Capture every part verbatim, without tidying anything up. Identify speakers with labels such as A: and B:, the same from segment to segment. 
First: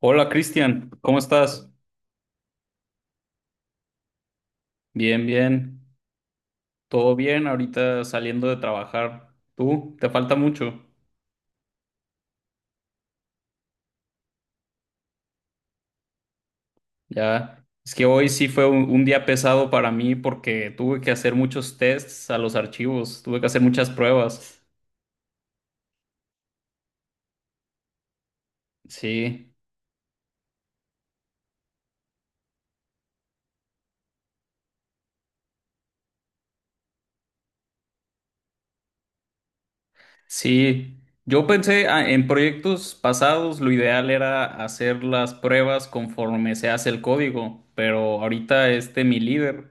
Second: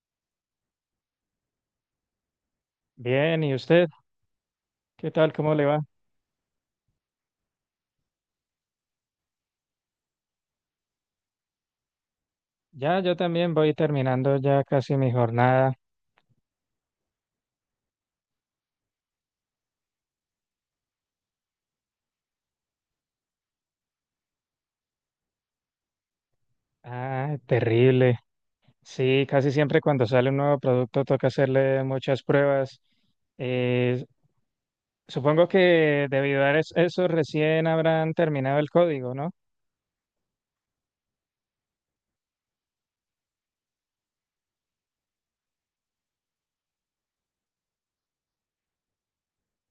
A: Hola Cristian, ¿cómo estás?
B: Bien, ¿y usted? ¿Qué
A: Bien,
B: tal? ¿Cómo le
A: bien,
B: va?
A: todo bien, ahorita saliendo de trabajar. ¿Tú? ¿Te falta mucho?
B: Ya, yo también voy terminando ya casi mi jornada.
A: Ya, es que hoy sí fue un, un día pesado para mí porque tuve que hacer muchos tests a los archivos, tuve que hacer muchas pruebas.
B: Ah, terrible. Sí, casi
A: Sí.
B: siempre cuando sale un nuevo producto toca hacerle muchas pruebas. Eh, Supongo que debido a es- eso recién habrán terminado el código, ¿no?
A: Sí, yo pensé ah, en proyectos pasados, lo ideal era hacer las pruebas conforme se hace el código, pero ahorita este mi líder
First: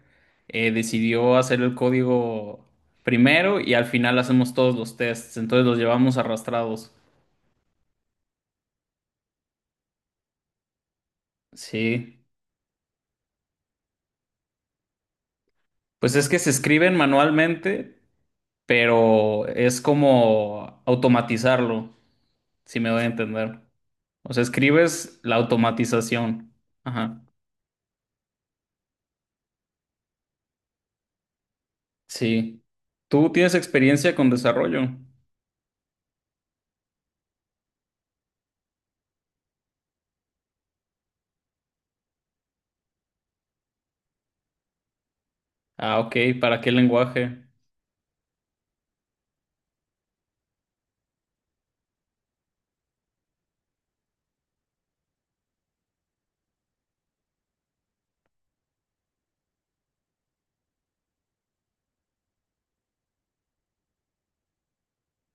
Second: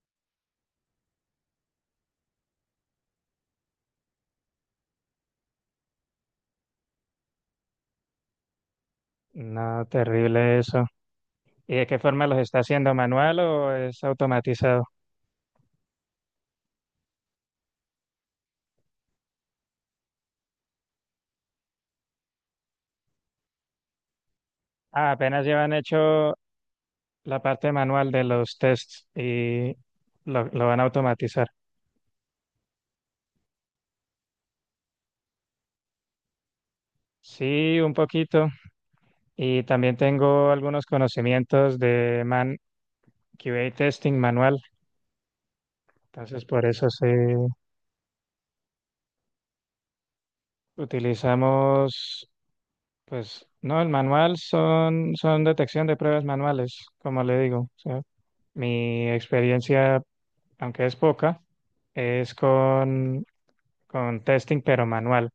A: eh, decidió hacer el código primero y al final hacemos todos los tests, entonces los llevamos arrastrados.
B: No, terrible eso. ¿Y de qué
A: Sí,
B: forma los está haciendo? ¿Manual o es automatizado?
A: pues es que se escriben manualmente, pero es como automatizarlo, si me doy a entender. O sea,
B: Ah,
A: escribes la
B: apenas llevan hecho
A: automatización. Ajá.
B: la parte manual de los tests y lo, lo van a automatizar.
A: Sí. ¿Tú tienes experiencia con desarrollo?
B: Sí, un poquito. Y también tengo algunos conocimientos de man Q A testing manual.
A: Ah, ok.
B: Entonces,
A: ¿Para
B: por
A: qué
B: eso se
A: lenguaje?
B: utilizamos, pues, no, el manual son, son detección de pruebas manuales, como le digo. O sea, mi experiencia, aunque es poca, es con, con testing, pero manual.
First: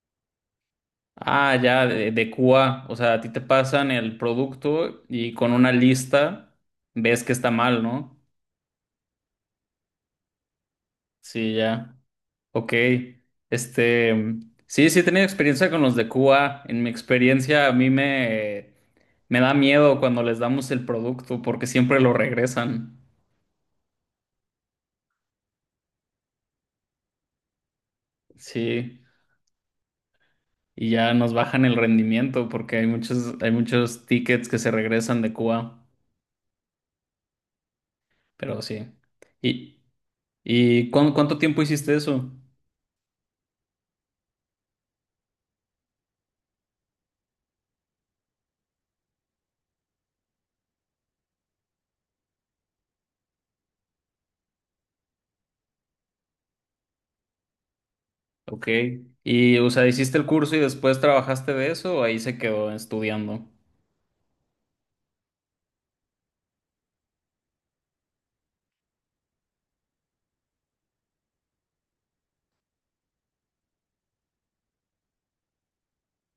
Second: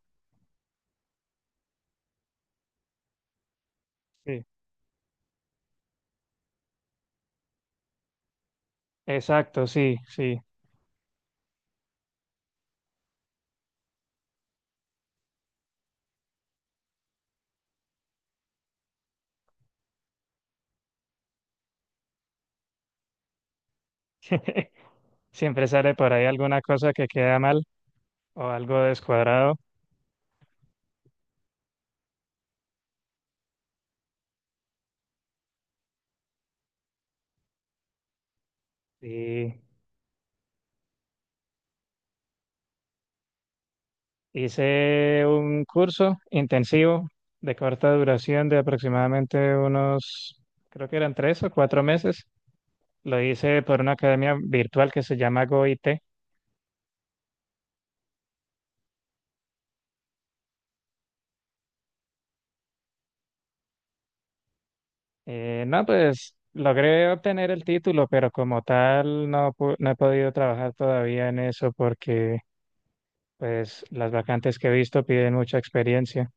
A: Ah, ya, de, de Q A. O sea, a ti te pasan el
B: Sí.
A: producto y con una lista ves que está mal, ¿no?
B: Exacto, sí, sí.
A: Sí, ya. Ok. Este, sí, sí he tenido experiencia con los de Q A. En mi experiencia, a mí me, me da miedo cuando les damos el producto porque siempre lo regresan.
B: Siempre sale por ahí alguna cosa que queda mal o algo
A: Sí,
B: descuadrado.
A: y ya nos bajan el rendimiento porque hay muchos, hay muchos tickets que se regresan de Cuba, pero sí.
B: Y
A: ¿Y, y cuán- cuánto tiempo hiciste eso?
B: Hice un curso intensivo de corta duración de aproximadamente unos, creo que eran tres o cuatro meses. Lo hice por una academia virtual que se llama GoIT.
A: Ok. Y, o sea, ¿hiciste el curso y después trabajaste de eso o ahí se quedó estudiando?
B: Eh, no, pues logré obtener el título, pero como tal no, pu- no he podido trabajar todavía en eso porque pues las vacantes que he visto piden mucha experiencia.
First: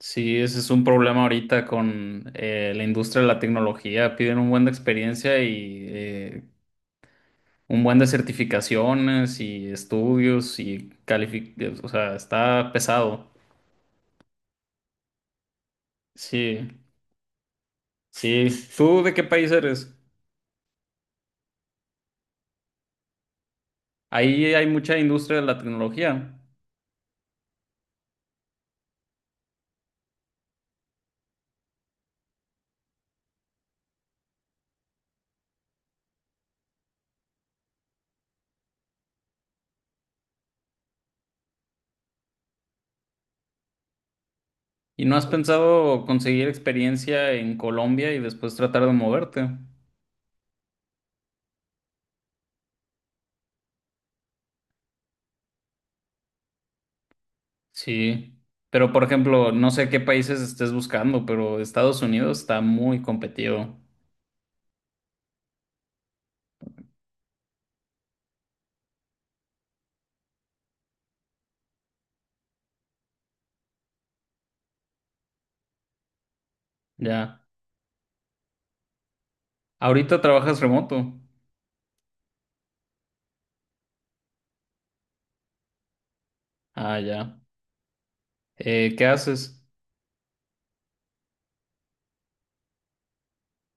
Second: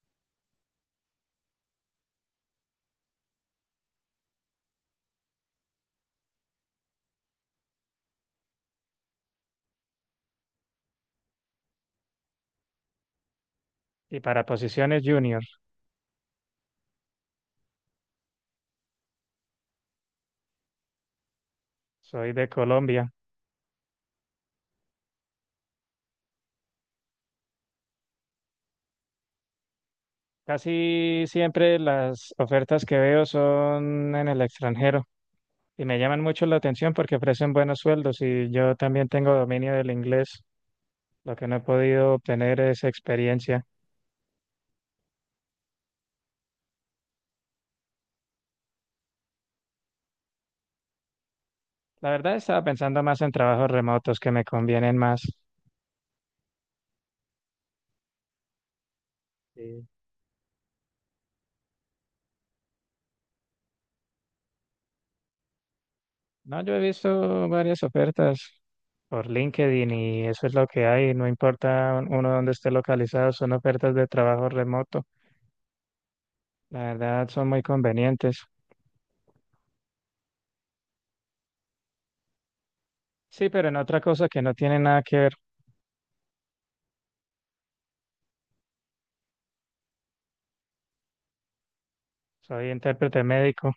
A: Sí, ese es un problema ahorita con eh, la industria de la tecnología. Piden un buen de experiencia y eh, un buen de certificaciones y estudios y calific... O sea, está pesado.
B: Y para posiciones junior,
A: Sí, sí. ¿Tú de qué país eres?
B: soy de Colombia.
A: Ahí hay mucha industria de la tecnología.
B: Casi siempre las ofertas que veo son en el extranjero y me llaman mucho la atención porque ofrecen buenos sueldos y yo también tengo dominio del inglés. Lo que no he podido obtener es experiencia.
A: ¿Y no has pensado conseguir experiencia en Colombia y después tratar de moverte?
B: La verdad estaba pensando más en trabajos remotos que me convienen más.
A: Sí. Pero, por ejemplo, no
B: Sí.
A: sé qué países estés buscando, pero Estados Unidos está muy competido.
B: No, yo he visto varias ofertas por LinkedIn y eso es lo que hay. No importa uno dónde esté localizado, son ofertas de trabajo remoto. La verdad
A: Ya.
B: son muy convenientes.
A: Ahorita trabajas remoto.
B: Sí, pero en otra cosa que no tiene nada que ver.
A: Ah, ya. Eh, ¿qué haces?
B: Soy intérprete médico,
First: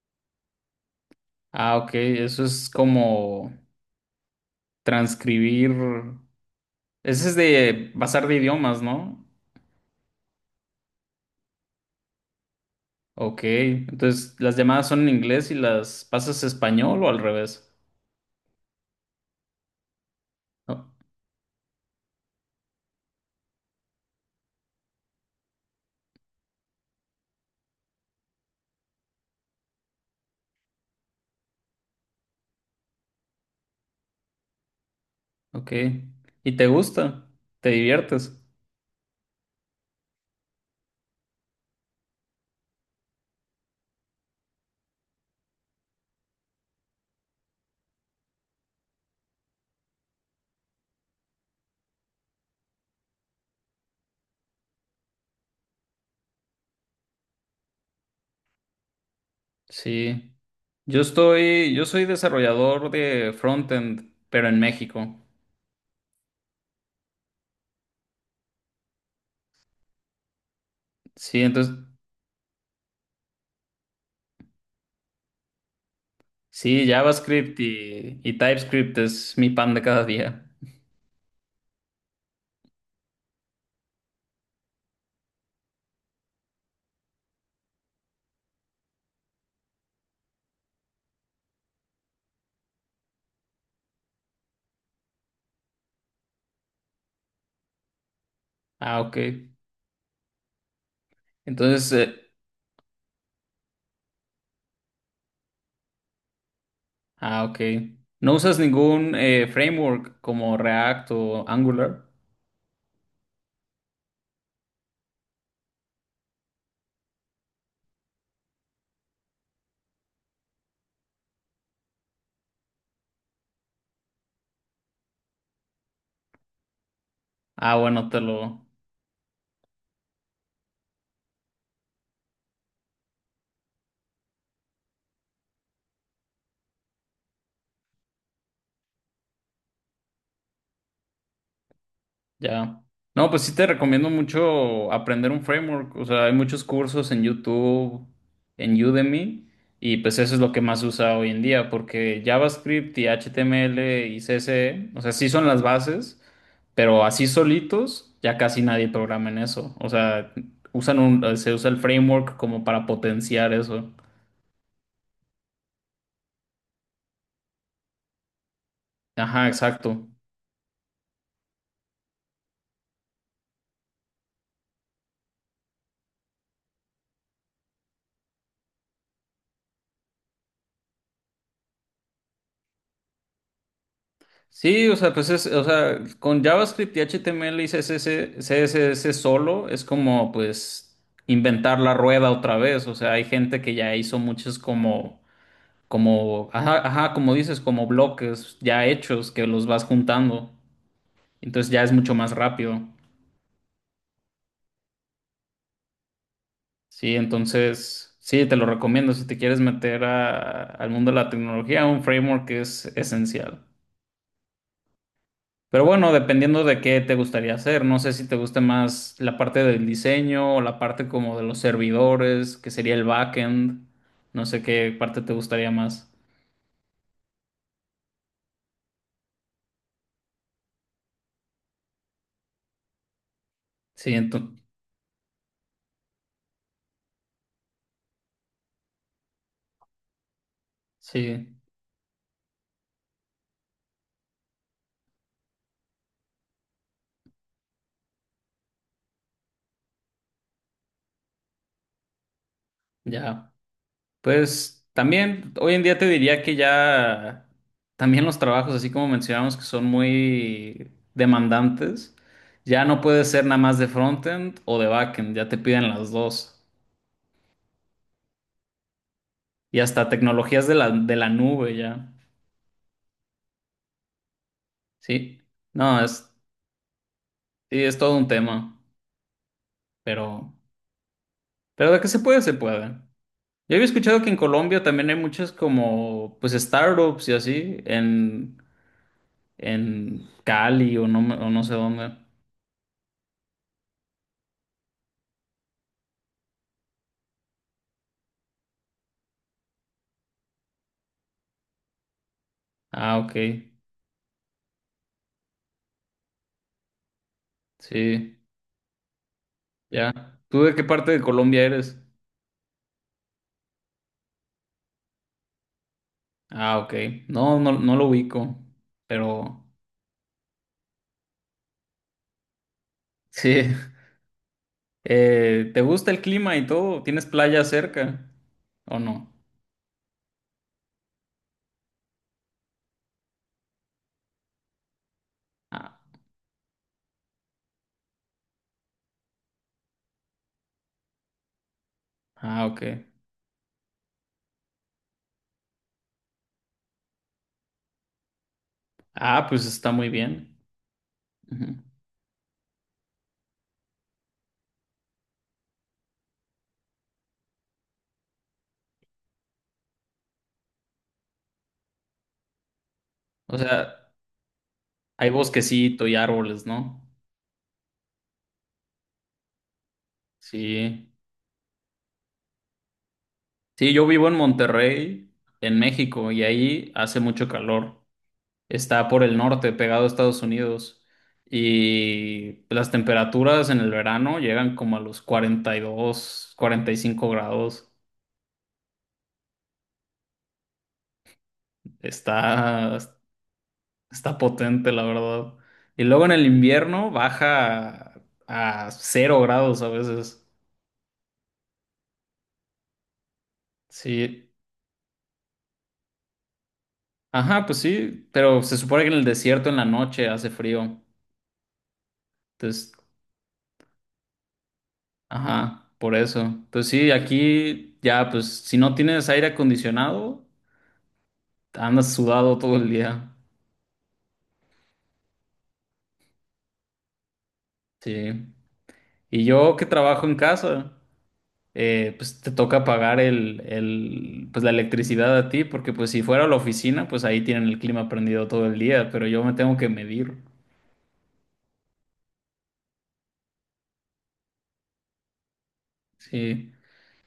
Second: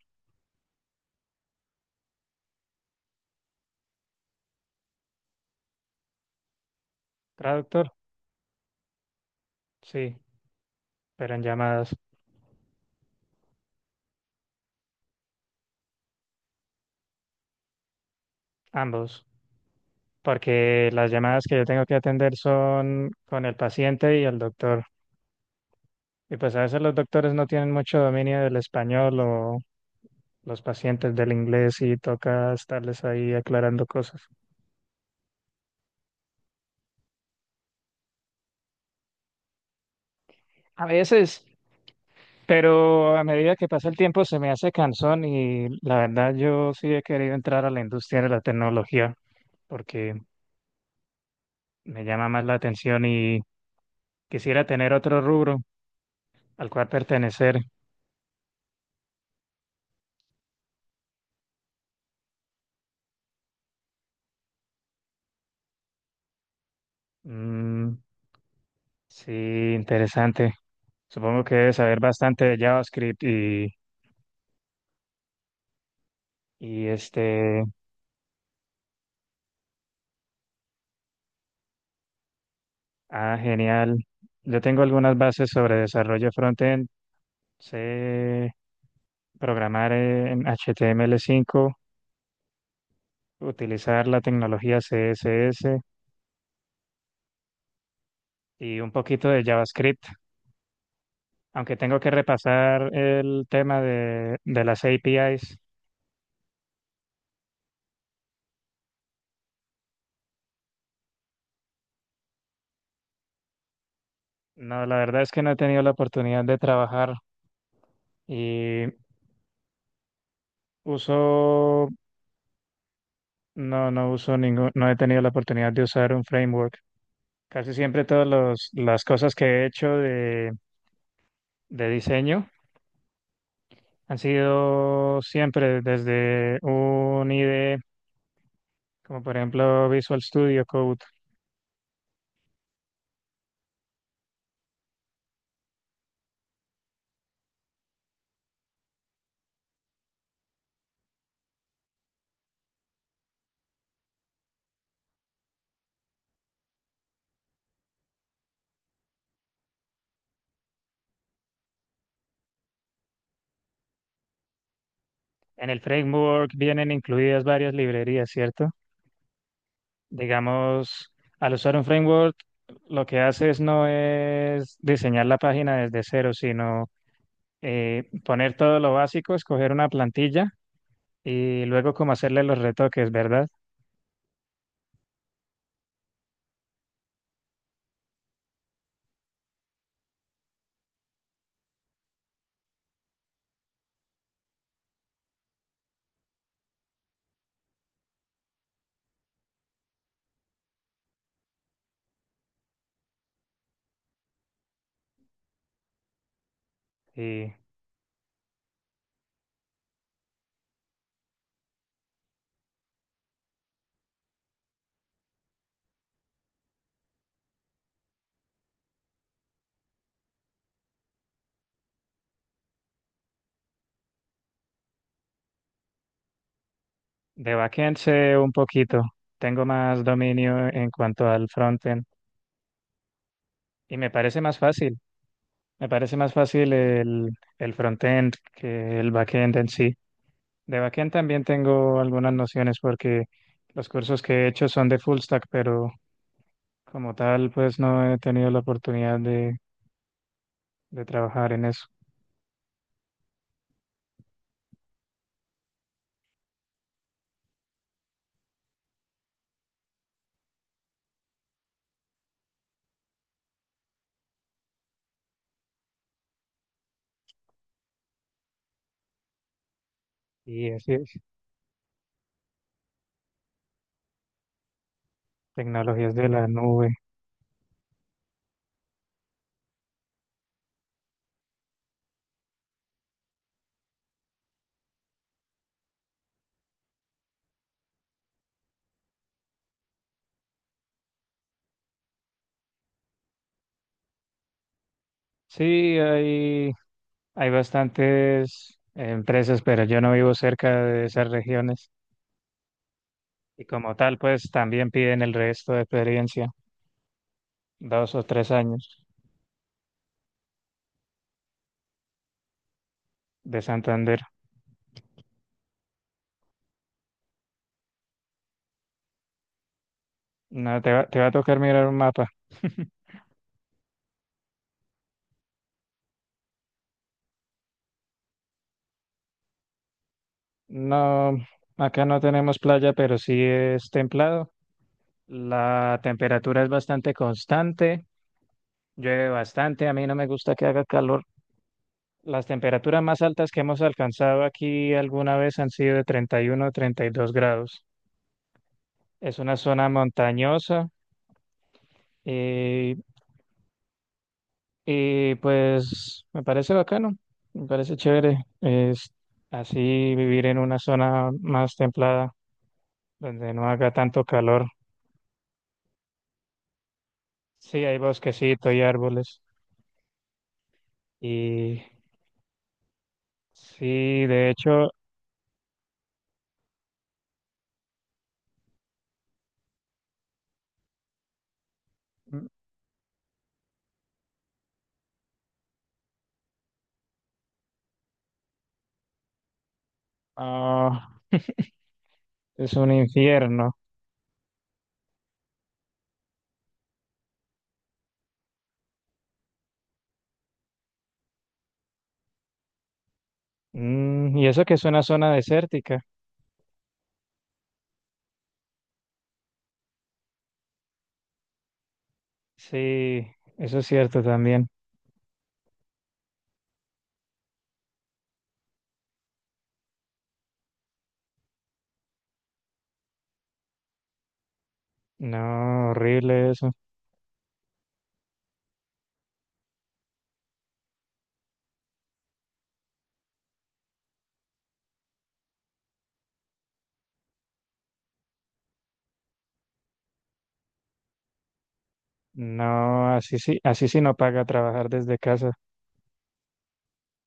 A: Ah, ok. Eso es como transcribir. Ese es de
B: traductor,
A: pasar de idiomas, ¿no?
B: sí, pero en llamadas,
A: Ok. Entonces, ¿las llamadas son en inglés y las pasas a español o al revés?
B: ambos.
A: Oh,
B: Porque las llamadas que yo tengo que atender son con el paciente y el doctor. Y pues a veces los doctores no tienen mucho dominio del español o los pacientes del inglés y toca estarles ahí aclarando cosas.
A: ok. ¿Y te gusta? ¿Te diviertes?
B: A veces, pero a medida que pasa el tiempo se me hace cansón y la verdad yo sí he querido entrar a la industria de la tecnología porque me llama más la atención y quisiera tener otro rubro al cual pertenecer.
A: Sí. Yo estoy, yo soy desarrollador de frontend, pero en México.
B: Mm, sí, interesante.
A: Sí,
B: Supongo que
A: entonces,
B: debes saber bastante de JavaScript y,
A: sí,
B: y
A: JavaScript
B: este,
A: y, y TypeScript es mi pan de cada día.
B: ah, genial. Yo tengo algunas bases sobre desarrollo frontend. Sé programar en H T M L cinco, utilizar la tecnología C S S y un
A: Ah, ok.
B: poquito de JavaScript, aunque
A: Entonces,
B: tengo que
A: eh,
B: repasar el tema de, de las A P Is.
A: ah, ok. ¿No usas ningún eh, framework como React o Angular?
B: No, la verdad es que no he tenido la oportunidad de trabajar y uso, no, no uso ningún, no he tenido la oportunidad de usar un framework. Casi
A: Ah,
B: siempre
A: bueno, te
B: todas
A: lo,
B: los- las cosas que he hecho de, de diseño han sido siempre desde un I D E, como por ejemplo Visual Studio Code.
A: ya. No, pues sí te recomiendo mucho aprender un framework. O sea, hay muchos cursos en YouTube, en Udemy, y pues eso es lo que más se usa hoy en día, porque JavaScript y H T M L y C S S, o sea, sí son las bases, pero así solitos ya casi nadie programa en eso. O sea, usan un, se usa el framework como para potenciar eso.
B: En el framework vienen incluidas varias librerías, ¿cierto?
A: Ajá, exacto.
B: Digamos, al usar un framework, lo que haces no es diseñar la página desde cero, sino eh, poner todo lo básico, escoger una plantilla y luego como hacerle los retoques, ¿verdad?
A: Sí, o sea, pues es, o sea, con JavaScript y H T M L y C S S, C S S solo es como pues inventar la rueda otra vez. O sea, hay gente que ya hizo muchos como, como, ajá, ajá, como dices, como bloques ya hechos que los vas juntando. Entonces ya es mucho más rápido. Sí,
B: Y
A: entonces, sí, te lo recomiendo si te quieres meter a- al mundo de la tecnología, un framework es esencial. Pero bueno, dependiendo de qué te gustaría hacer, no sé si te gusta más la parte del diseño o la parte como de los servidores, que sería el backend, no sé qué parte te gustaría más.
B: de backend sé un poquito, tengo más dominio en cuanto al frontend y me
A: Sí,
B: parece
A: ento-
B: más fácil, me parece más fácil el, el frontend que el backend en sí. De backend también
A: sí,
B: tengo algunas nociones porque los cursos que he hecho son de full stack, pero como tal pues no he tenido la oportunidad de, de trabajar en eso.
A: ya. Pues también hoy en día te diría que ya también los trabajos, así como mencionamos, que son muy demandantes, ya no puede ser nada más de frontend o de backend, ya te piden las dos. Y hasta tecnologías
B: Y
A: de la,
B: así
A: de
B: es,
A: la nube, ya. Sí. No,
B: tecnologías
A: es,
B: de la nube.
A: sí, es todo un tema, pero, pero de que se puede, se puede. Yo había escuchado que en Colombia también hay muchas como, pues, startups y así, en, en Cali o no, me- o no sé dónde.
B: Sí, hay, hay bastantes empresas, pero yo no vivo cerca de esas regiones
A: Ah, ok,
B: y como tal, pues también piden el resto de experiencia, dos o
A: sí,
B: tres años
A: ya. ¿Tú de qué parte de Colombia eres?
B: de Santander.
A: Ah, ok, no, no, no lo ubico, pero
B: No, te va, te va a tocar mirar un mapa.
A: sí. Eh, ¿te gusta el clima y todo? ¿Tienes playa cerca o no?
B: No, acá no tenemos playa, pero sí es templado.
A: Ah,
B: La temperatura es bastante constante, llueve bastante, a mí no me gusta que haga calor. Las
A: ah, ok.
B: temperaturas más altas que hemos alcanzado aquí alguna vez han sido de treinta y uno o treinta y dos grados. Es
A: Ah,
B: una
A: pues
B: zona
A: está muy bien.
B: montañosa
A: Ujú.
B: eh, y pues me parece bacano, me parece chévere. Es así vivir en una zona más templada, donde
A: O
B: no haga
A: sea,
B: tanto calor.
A: hay bosquecito y árboles, ¿no?
B: Sí, hay bosquecito y árboles.
A: Sí.
B: Y
A: Sí, yo
B: sí,
A: vivo en
B: de hecho,
A: Monterrey, en México, y ahí hace mucho calor. Está por el norte, pegado a Estados Unidos.
B: mm,
A: Y las temperaturas en el verano llegan como a los cuarenta cuarenta y dos, cuarenta y cinco grados.
B: ah, es un
A: Está,
B: infierno.
A: está potente, la verdad. Y luego en el invierno baja a, a cero grados a veces.
B: Mm, y
A: Sí.
B: eso que es una zona desértica.
A: Ajá, pues sí, pero se supone que en el desierto en la noche hace frío. Entonces,
B: Sí, eso es cierto también.
A: ajá, por eso. Pues sí, aquí ya, pues si no tienes aire acondicionado, andas sudado todo el día.
B: No, horrible eso.
A: Sí. Y yo que trabajo en casa, eh, pues te toca pagar el, el, pues la electricidad a ti, porque pues si fuera a la oficina, pues ahí tienen el clima prendido todo el día, pero yo me tengo que medir.
B: No, así sí, así sí no paga trabajar desde casa.
A: Sí.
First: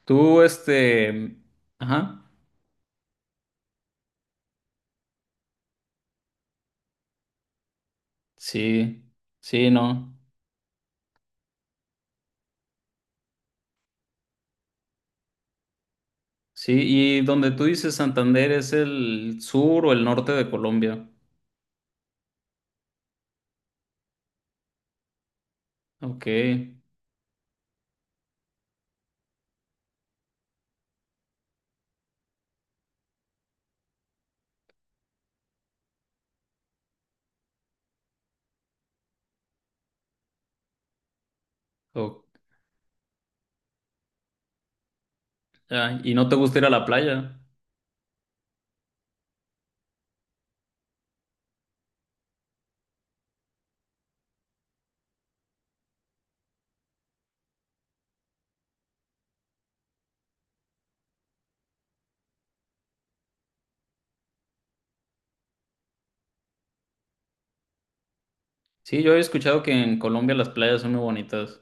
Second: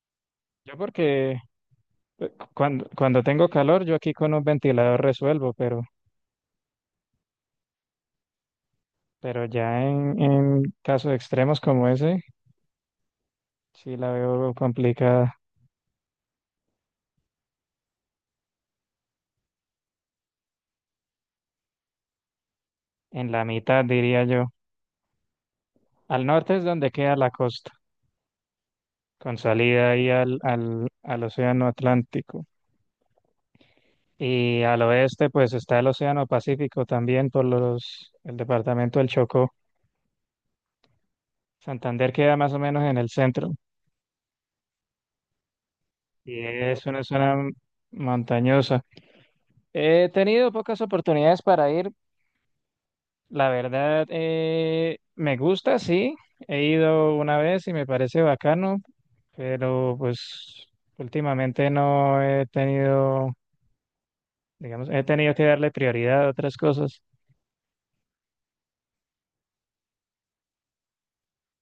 A: Tú,
B: Yo porque
A: este, ajá,
B: cuando, cuando tengo calor, yo aquí con un ventilador resuelvo, pero,
A: sí,
B: pero
A: sí,
B: ya
A: no.
B: en, en casos extremos como ese, sí la veo complicada.
A: Sí, y donde tú dices Santander es el sur o el norte de Colombia.
B: En la mitad, diría yo. Al
A: Ok.
B: norte es donde queda la costa, con salida ahí al, al, al océano Atlántico. Y al oeste, pues está el océano Pacífico también por los, el departamento del Chocó. Santander
A: O-
B: queda más o menos en el centro
A: ah, ¿y no te
B: y
A: gusta ir a la
B: es una
A: playa?
B: zona montañosa. He tenido pocas oportunidades para ir. La verdad, eh, me gusta, sí. He ido una vez y me parece bacano, pero pues últimamente no he tenido, digamos, he tenido que darle prioridad a otras cosas.
A: Sí, yo he escuchado que en Colombia las playas son muy bonitas.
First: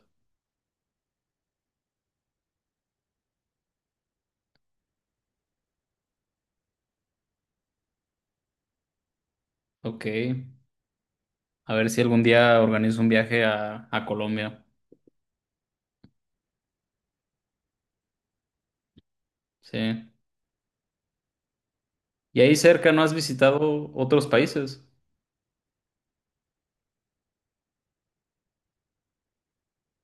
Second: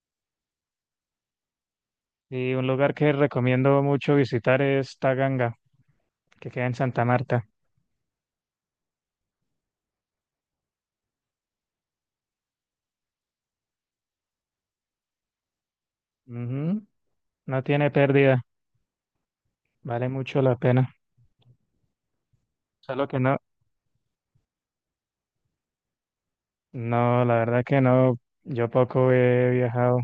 B: Y un lugar que recomiendo mucho visitar es Taganga, que queda en Santa Marta.
A: Ok. A ver si algún día organizo un viaje a, a Colombia.
B: Ujú. No tiene pérdida, vale
A: Sí.
B: mucho la pena.
A: ¿Y ahí cerca no
B: Solo
A: has
B: que no,
A: visitado otros países?
B: no, la verdad que no, yo poco he viajado.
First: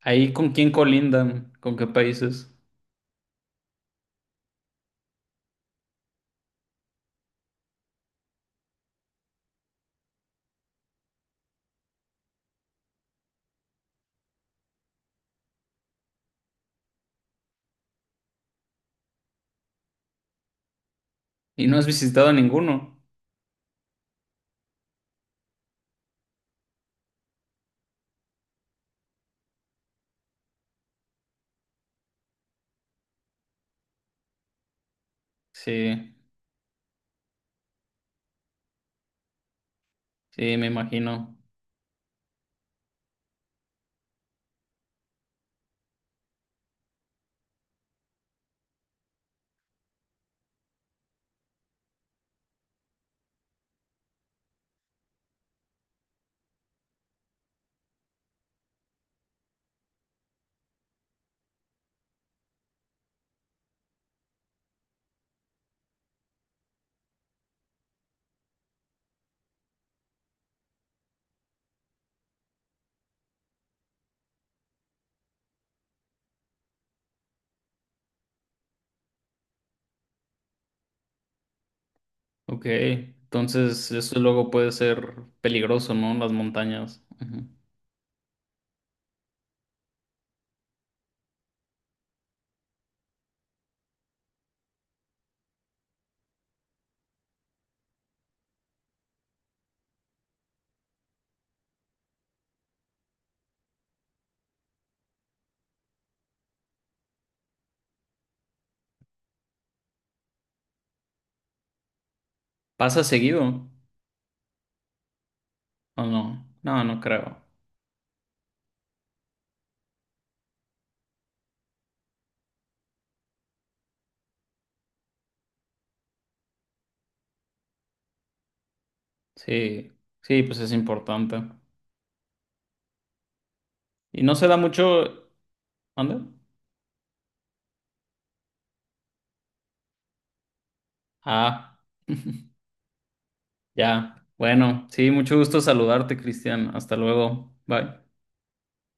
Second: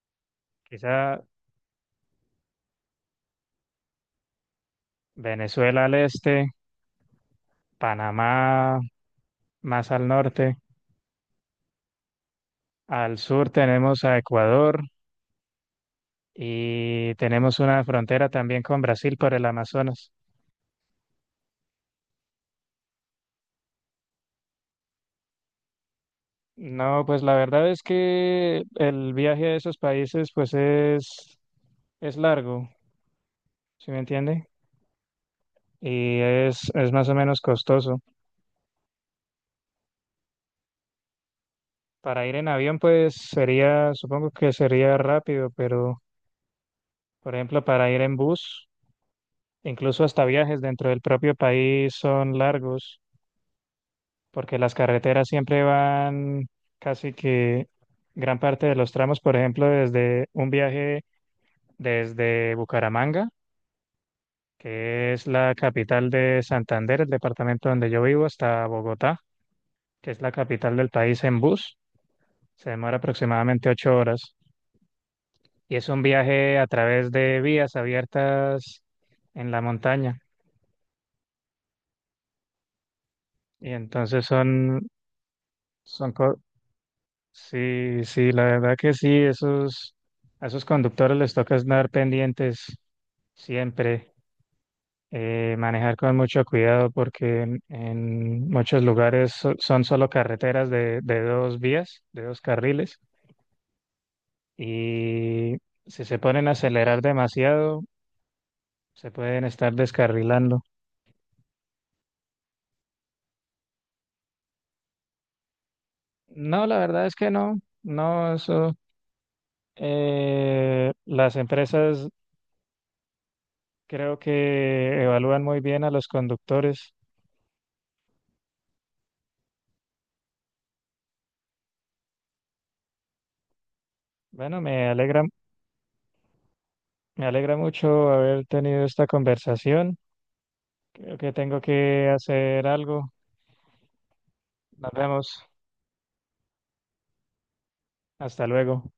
A: ¿Ahí con quién
B: Quizá
A: colindan? ¿Con qué países?
B: Venezuela al este, Panamá más al norte. Al sur tenemos a Ecuador y tenemos una frontera también con Brasil por el Amazonas.
A: ¿Y no has visitado ninguno?
B: No, pues la verdad es que el viaje a esos países pues es, es largo, ¿sí me entiende?
A: Sí,
B: Y es, es más o menos costoso.
A: sí, me imagino.
B: Para ir en avión pues sería, supongo que sería rápido, pero por ejemplo para ir en bus, incluso hasta viajes dentro del propio país son largos. Porque las carreteras siempre van casi que gran parte de los tramos, por ejemplo, desde un viaje desde Bucaramanga, que es la capital de Santander, el departamento donde yo vivo, hasta Bogotá, que es la capital del país en bus, se demora aproximadamente ocho horas y es un viaje a través de vías abiertas en la montaña
A: Ok.
B: y
A: Entonces, eso
B: entonces
A: luego puede
B: son,
A: ser peligroso,
B: son,
A: ¿no? Las
B: co-
A: montañas. Ujú.
B: sí, sí, la verdad que sí, esos, a esos conductores les toca estar pendientes siempre, eh, manejar con mucho cuidado porque en, en muchos lugares so- son solo carreteras de, de dos vías, de dos carriles, y si se ponen a acelerar demasiado, se pueden estar descarrilando.
A: ¿Pasa seguido? ¿O no?
B: No, la
A: No, no
B: verdad es que
A: creo.
B: no, no, eso, eh, las empresas creo que evalúan muy bien a los conductores.
A: Sí, sí, pues es importante. Y no se da
B: Bueno, me alegra,
A: mucho. ¿Anda?
B: me alegra mucho haber tenido esta conversación. Creo que tengo
A: Ah,
B: que hacer algo.
A: ya. Bueno,
B: Nos
A: sí, mucho
B: vemos.
A: gusto saludarte, Cristian. Hasta luego. Bye.
B: Hasta luego.